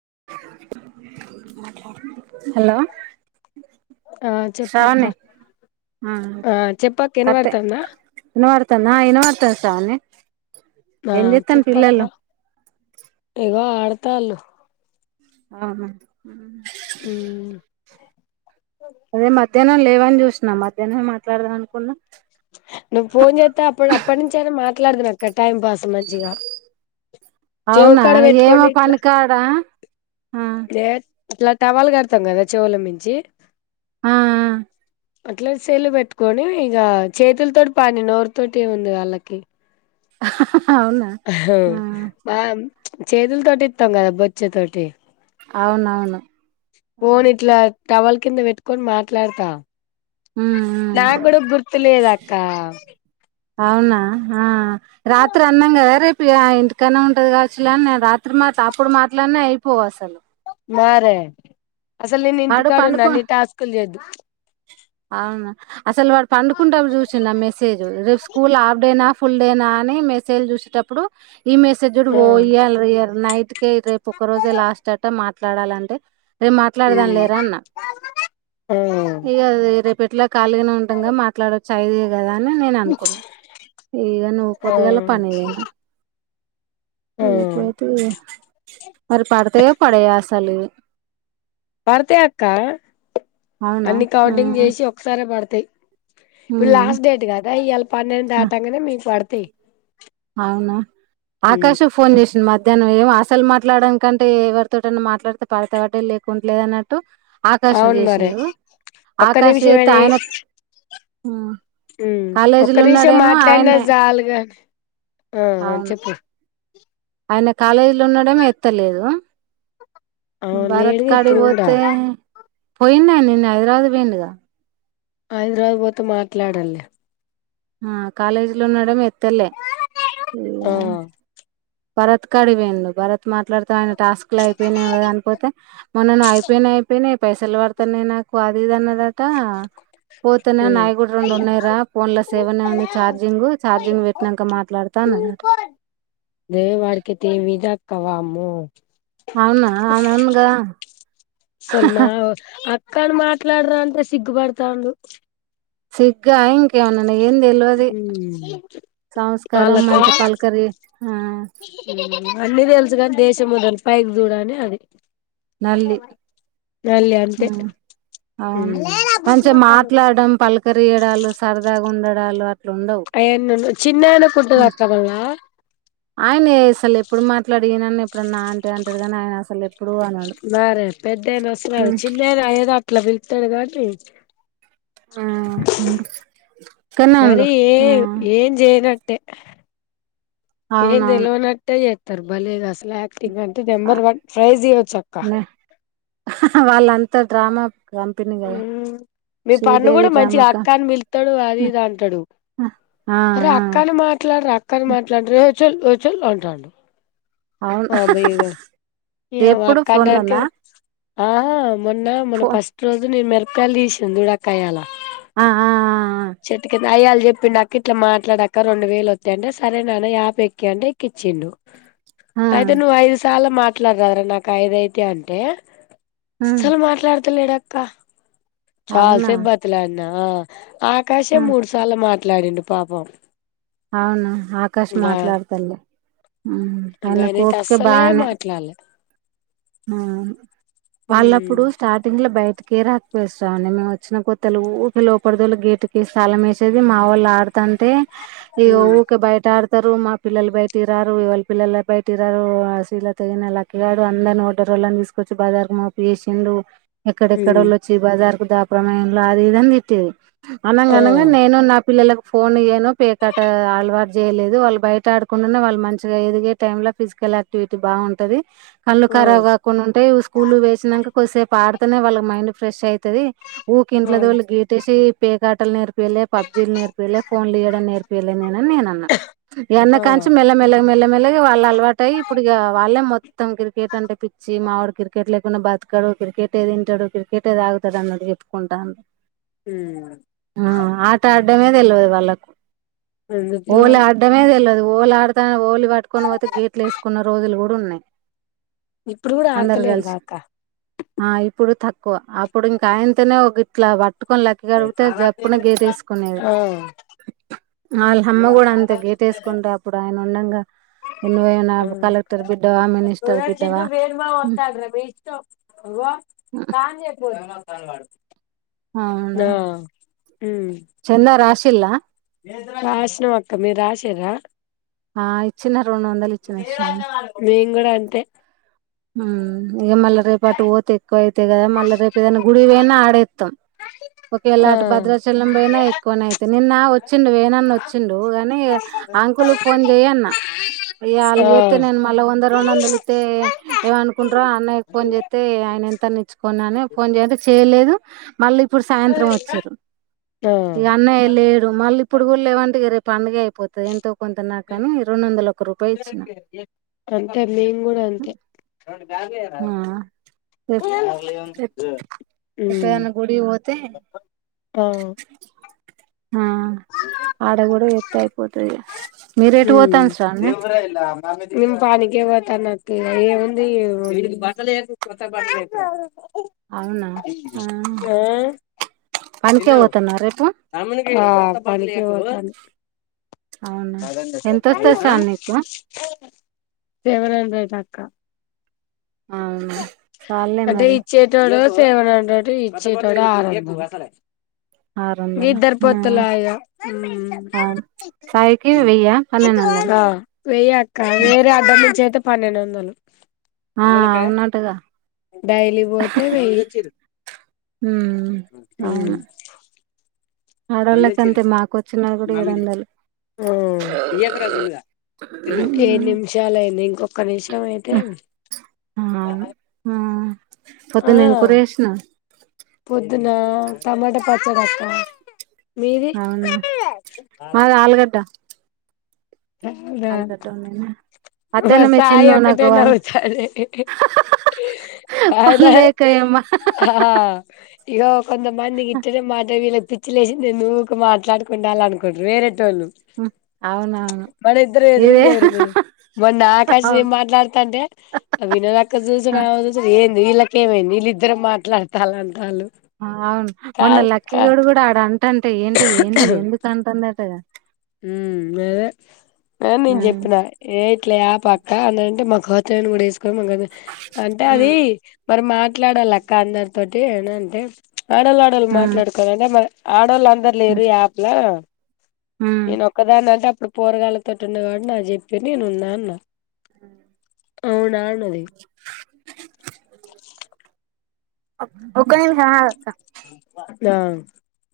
ఆ ఆ చెప్పక్క శ్రావణి ఆ చెప్పక్క ఏన్ పడతంద నా ఇన అత స అన్ననే ఆ చెప్పక్క ఏదో ఆడ తల్ ఆహా మ్మ్ అదే మధ్యాహ్నం లేవని చూసినా మధ్యాహ్నం మాట్లాడదాం అనుకున్న నువ్వు ఫోన్ చేస్తే అప్పుడు అప్పటి నుంచియినా మాట్లాడదు అక్క టైం పాస్ మంచిగా అవునా చెవుకాడ ఏమో పని కాడా అట్లా టవాలు కడతాం కదా చెవుల మించి ఆ అట్లా చెల్లు పెట్టుకొని ఇక చేతుల తోటి పని నోరు తోటి ఉంది వాళ్ళకి [inaudible] ఆ మా చేతుల తోటి ఇస్తాం కదా బొచ్చే తోటి అవునవును పోనిట్లా టవల్ కింద పెట్టుకొని మాట్లాడతా ఉమ్ నా కూడా గుర్తులేదా అక్క అవునా ఆ రాత్రి అన్నంగా రేప్ ఇ ఆ ఇంటికైనే ఉంటది కావచ్చులే అన్న రాత్రి మా త అప్పుడు మాట్లాడిన అయిప్ పోసలు మారే అసలు నేను ఇంటి వాడు పండుకో కాడున్నాని టాస్క్లు చేద్దు అవునా అసలు వాడు పండుకుంటాం చూసిిన మెసేజ్ రేపు స్కూల్ ఆఫ్ డైనాఫ్ ఫుల్ డేనా అని మెసేజ్ చూసేటప్పుడు ఈ మెసేజ్ కూడా ఆ పో ఇయ్యాలియ్య నైట్ ఓకే రేపు ఒక రోజే లాస్ట్ అట్ట మాట్లాడాలంటే రే మాట్లాడదాని లేరా అన్న ఆ ఇగా పెట్లా కాలీగా ఉంటాము కదా మాట్లాడ చాయిది కదా ని నేను అనుకున్నా ఇగ నువ్వు ఆ పొద్దిగాల పనికిపోయినా ఆ ఏపోయితే మరి పడతయో పడయాసలు పడతాయి అక్క అవునా అన్ని కౌంటింగ్ ఉమ్ చేసి ఒకసారి పడుత్ అంతే ఇప్పుడు ఉమ్ లాస్ట్ డేట్ కదా ఇయల పన్నెండు ఆ, దాటంగానే మీకు పడుత్ తే అవునా ఆకాష్ ఫోన్ పడతాయి. చేసిండు మధ్యాహ్నం ఏం ఆ అసలు మాట్లాడనికంటే ఎవరితోటిైనా మాట్లాడితే పడితే వాడే లేకుంటే లేదన్నట్టు అవును మరి ఒక్క ఆకాష్ చేస్తే నిమిషమేమి ఆయన ఉమ్, మ్మ్ ఒక్క కాలేజీలో నిమిషం ఉన్నాడేమో మాట్లాడిన ఆయనే చాలుగాని ఆ అవును చెప్పు ఆయన కాలేజీలో ఉన్నడేమో ఎత్తలేదు ఆ భరత్ లేడుగా కాడికి ఇప్పుడు కూడా పోతే పోయిన్నా నిన్న హైదరావది పోయిందిగా హైదరాబాద్ పోతే మాట్లాడల్ లే ఆ కాలేజీ లో ఉన్నాడు మీ తెల్లే ఆ ల భరత్ కడివెందు భరత్ మాట్లాడు పైన టాస్క్ లు అయిపోయినాయా కదా అనిపోతే మనను అయిపోయినయి అయిపోయినయి పైసలు పడుతాన్నాయి నాకు అది ఇది అన్నది దట పోతేనే ఉమ్. నాయకుడు రెండు ఉన్నాయరా ఫోన్ లో సేవనే ఉంది చఛార్జింగ్ చార్జింగ్ పెట్టినాక మాట్లాడతానదట దే వాడకెతేేవి ఇజా కవాము అవునా ఆన్గా సల్మా కానీ మాట్లాడరా అంటే సిగ్గుపడతాండు సిగ్ ఇంకవనా అ ఏం తెలివదు సంస్కారం మంచి పలకరిీ అన్నీది ఎల్సుగాని దేశం మొద పైకి చూడ అనే అది నల్లి మళ్ళీ అంతే అవును మంచిగా మాట్లాడడం పలకరియడాలు సరదాగా ఉండడాలు అ న్నన్న చిన్నన్న ఉమ్, ఫడ్గాకవ ఆయన అసలు ఎప్పుడు మాట్లాడినన్న ఇప్పుడు నా అంట అంటడుగానీ ఆయన అసలు ఎప్పుడు అనడు మరే పెద్దైనా వస్తున్నారు ఉమ్, చిన్నైనా ఏదో అట్లాి త్తడగా ఆ, ఉండు. ఇక్కడనే ఉండు మరి ఏ ఆ, ఏం చేయన ంత ఏంద అవునవును తెల్న్ అట్టా త బలే గసల తం అంటే ఆ, నెంబర్ వన్ ఫ్రైస్యవచ్చక్క వాళ్ళంత డ్రామ మీ పండు కూడా డ్రామా మంచిగా క అక్క అని పిలుతాడు అది ఇది అంటాడు ఆ అరే ఆ అక్కన మాట్లాడ్ర అక్కన మాట్లాడ్ర చల్ చల్ అంటాడు అవునా ఏమో ఎప్పుడు అక్క ఫోన్ అన్నాక లోన ఆ మొన్న మన ఫస్ట్ రోజు నేను మి [unintelligible] ఆ ఆ ఆ చెట్టు కిం అయ్యల చెప్పిండు అక్క ఇట్లా మాట్లాడక్క రెండు వేలు వత్తయంట సరేనాన్న యాప్ ఎక్కి అంటే ఎక్కిచ్చిండు ఆ ఆ అయితే నువ్ ఐదు సాళ్ల మాట్లాడరాదు రా నాకు ఐదైతయింటే ఆ అసలు మాట్లాడతలేడ ఆక్ క్క చాల్ అవునా సేపు బతిలాడ నా ఆకాశే ఆ మూడు సార్లు మా మాట్లాడిండు పాపం అవును ఆకాష్ ఇంగా మాట్లాడుతాడులే ఇంగ అయనకు ఆయనైతే ఓపికా అస్సలే బానే మాట్లాడలే ఆ ఉమ్ వాళ్ళప్పుడు స్టార్టింగ్ లో బయటికే రాక్ పిలుస్తమండి మేము వచ్చిన కొత్తల ఊకె లోపలిదోలి గేటు కేసి తాలం వేసేది మా వాళ్ళు ఆడు తంటే ఇగ ఉమ్ ఊకె బయట ఆడ ఆడతారు మా పిల్లలు బయటకిరారు ఇగ వాళ్ళ పిల్లల బయటకిరారు ఆ శ్రీలత గిన లక్కీ గాడు అందరిని కో ఉద్దోరోలన్నీ తీసుకొచ్చి బజారు మోపు చేసిండు ఎక్కడెక్కడ ఉమ్ ఒళ్లు వచ్చి బజార్ దాపురం అయిళ్ళూ అది ఇది అని తిట్టేది అనంగ ఆ అనంగా నేను నా పిల్లల ఫోన్ ఇయ్యాను పేకట అలవాటు చేయలేదు వాళ్ళు బయట ఆడుకుంటేనే వాళ్ళు మంచిగా ఎదిగే టైం లనే ఫిజికల్ యాక్టివిటీ బాగుంటది ఆ కరాబు కాకుండ ఉంటాయి స్కూలు వేసినంక కొద్సేపు ఆడుతేనే వాళ్ళ మైండ్ ఫ్రెష్ అయి తది ఊకె ఇంట్లో తోలి గేట్ ఏసీ పేకాటల్ నేర్ ర్పియలే పబ్జీలు నేర్పియలే ఫోన్లు ఇయడం నేర్పియలే నేనని నేన అన్నా ఇగ ఆ అన్నాకాంచీ మెల్ల మెల్ల గా మెల్లమెల్లగా వాళ్ళు అలవాటు అయ్యి ఇప్పుడు ఇగ వాళ్ళే మొత్తం క్రికెట్ అంటే పిచ్చి మావాడు క్రికెట్ లేకుండా బ్రతకాడు క్రికెట్ ఏది తంటాడు క్రికెట్ ఏది ఆగుతాడు అన్నట్డు చెప్పుకుంటాడు ఆ ఆట ఆడ్ డమే తెలవదు వాళ్ళలకు ఎందుకు హోలీ తెలవదు ఆడ్డంమే తెల్వదు హోలీ ఆడుతాని హోలీ పటుకొని పోతే గేట్లు వేసుకున్న రోజులు కూడా ఉన్నాయి ఇప్పుడు కూడా అందరు ఆడతలేరుగా కలిసి అక్క ఆ ఇప్పుడు తక్ క్కువ అప్పుడు ఇంకా అయంతనే ఒక గిట్లా బ పట్టుకొని లక్క కడిగితే జప్పున గేటు వేసుకునేది ఆ వాళ్ళ అమ్మ కూడా అంత గేటు వేసుకుంటే అప్పుడు ఆయన అవునంగా ఇన్వేనా కలెక్టర్ బిడ్డవా మినీష్ అరే చిన్ను వేణు మామ వత్తండు రా మే ఇష్టం ఇగో హ్మ్. సానం చేపోర్రి అవునా ఉమ్ చిన్న రాష్ట ఇల్ రాసినం అక్క మీరు రాసిర ఆ ఇచ్చిన రెండు వందలు ఇచ్చిన మేము కూడా అంతె ఉం ఇగ మళ రేపాటు పోతే ఎక్కువయి అయితే కదా మళ్ళా రేపు ఏదైనా గుడి పోయినా ఆడేస్తాం ఒకవేళ ఆ అటు భద్రాచలం పోయినా ఎక్కువనే అయితే నిన్న వచ్చిండు వేనాన్న వచ్చిండు కాగానీ అంకులు ఫోన్ చేయన్న ఆ ఇళ్ళతే నేను మళ్ళా వంద రెండు వందలుతే ఏమనుకుంటారో అన్నయ్యకి ఫోన్ చేస్తే ఆయన ఎంత నచ్చుకున్నాని ఫోన్ చేయంటే చేయలేదు మళ్ళీ ఇప్పుడు సాయంత్రం వచ్చిరు ఆ ఇక అన్నయ్య లేడు మళ్ళీ ఇప్పుడు కూడా లేవంట రేప్ పండుగే పోతుంది ఎంతో కొంత నాకని రెండు వందల ఒక్క రూపాయి ఇచ్చిన ఉం ఆ రేప్ ఎప్పుడైనా గుడికి పోతే ఆ ఆ ఆడ కూడాడ ఎత్తే పోతది ఇగ మీరు ఎటు పోతాన్రు శ్రావణి నిన్ పనికె పోతన్న కే ఏముంది అవునా ఆ పనికే పోతున్నావా రేపు ఆ అ అవునా ఎంతొస్తది ఉం శ్రావణి నీకు దేవరంద్ర ట అక్క అవునా చాల్లే అంటే మరి ఇచ్చేటో డు సెవన్ హండ్రెడ్ ఇచ్చేటోడు ఆర ఆరు వందలు ఇద్దరు పొత్తులా ఇగ ఆ సాయికి వెయ్య పన్నెండు వందలు వెయ్యి అక్క వేరే అక్క ఇచ్చే అయితే పన్నెండు వందలు ఆ అవునా డైలీ పోతే వెయ్యి ఉమ్ అవును ఆడోళ్ళకి అంతే మాకు వచ్చినది కూడా ఏడు వందలు ఏడు నిమిషాలయింది ఇంకొ క్క నిష్ ఆ పొద్దున ఏమి కూర చేసినావ్ పొద్దున టమాట పచ్చడి అక్క మీది అవునా మాది ఆలుగడ్డ ఆలుగడ్డ వండిన బా మధ్యాహ్నం మీ సాయి చిన్ను ఒక్కటే నాకు వాళ్ళు నవుతన్ది పని లేక ఏమో ఈగో కొంతమంది గిట్ట్లనే మాట్లవి చ్చలేసింది నువ్వు మాట్లాడుకుండాలి అనుకుంటు వేరే టోలు అవునవును మన ఇద్దరు ఎదురుంగ ఇదే ఎదురు మేడం మన నా ఆకాశ అవును నం మాట్లాడతాంటే వినోద అక్క ఆ చూసా చూస ఏ వీళ్ళక ఏమైంది వీళ్ళిద్దరు మాట్లాడతారు అంటారు అవును మొన్న లక్కీగడ్ కూడా ఆడ అంట అంటే ఏంటిది ఏంటిది ఎందుకు అంటుందట ఉ అదే నేను ఉమ్ జెప్పిన ఏ ఇట్లా అప్ అక్క అంటే మా హతం కూడా కదా అంటే అది మరి మాట్లాడాలి అక్క అందరి తటే ఏన అంటే ఆడలు ఆడలు మాట్లాడుకోవాల అంటే మ ఆడలా అందరూ లేరు యాప్లా నేను ఒక్కదాని అంటే ఇప్పుడు పోరగాళ్లతో ఉన్నవాడు నా చెప్పి నేను ఉన్నా అన్న అ అవునా అన్నది ఒక్క నిమిషం ఆగు ఆ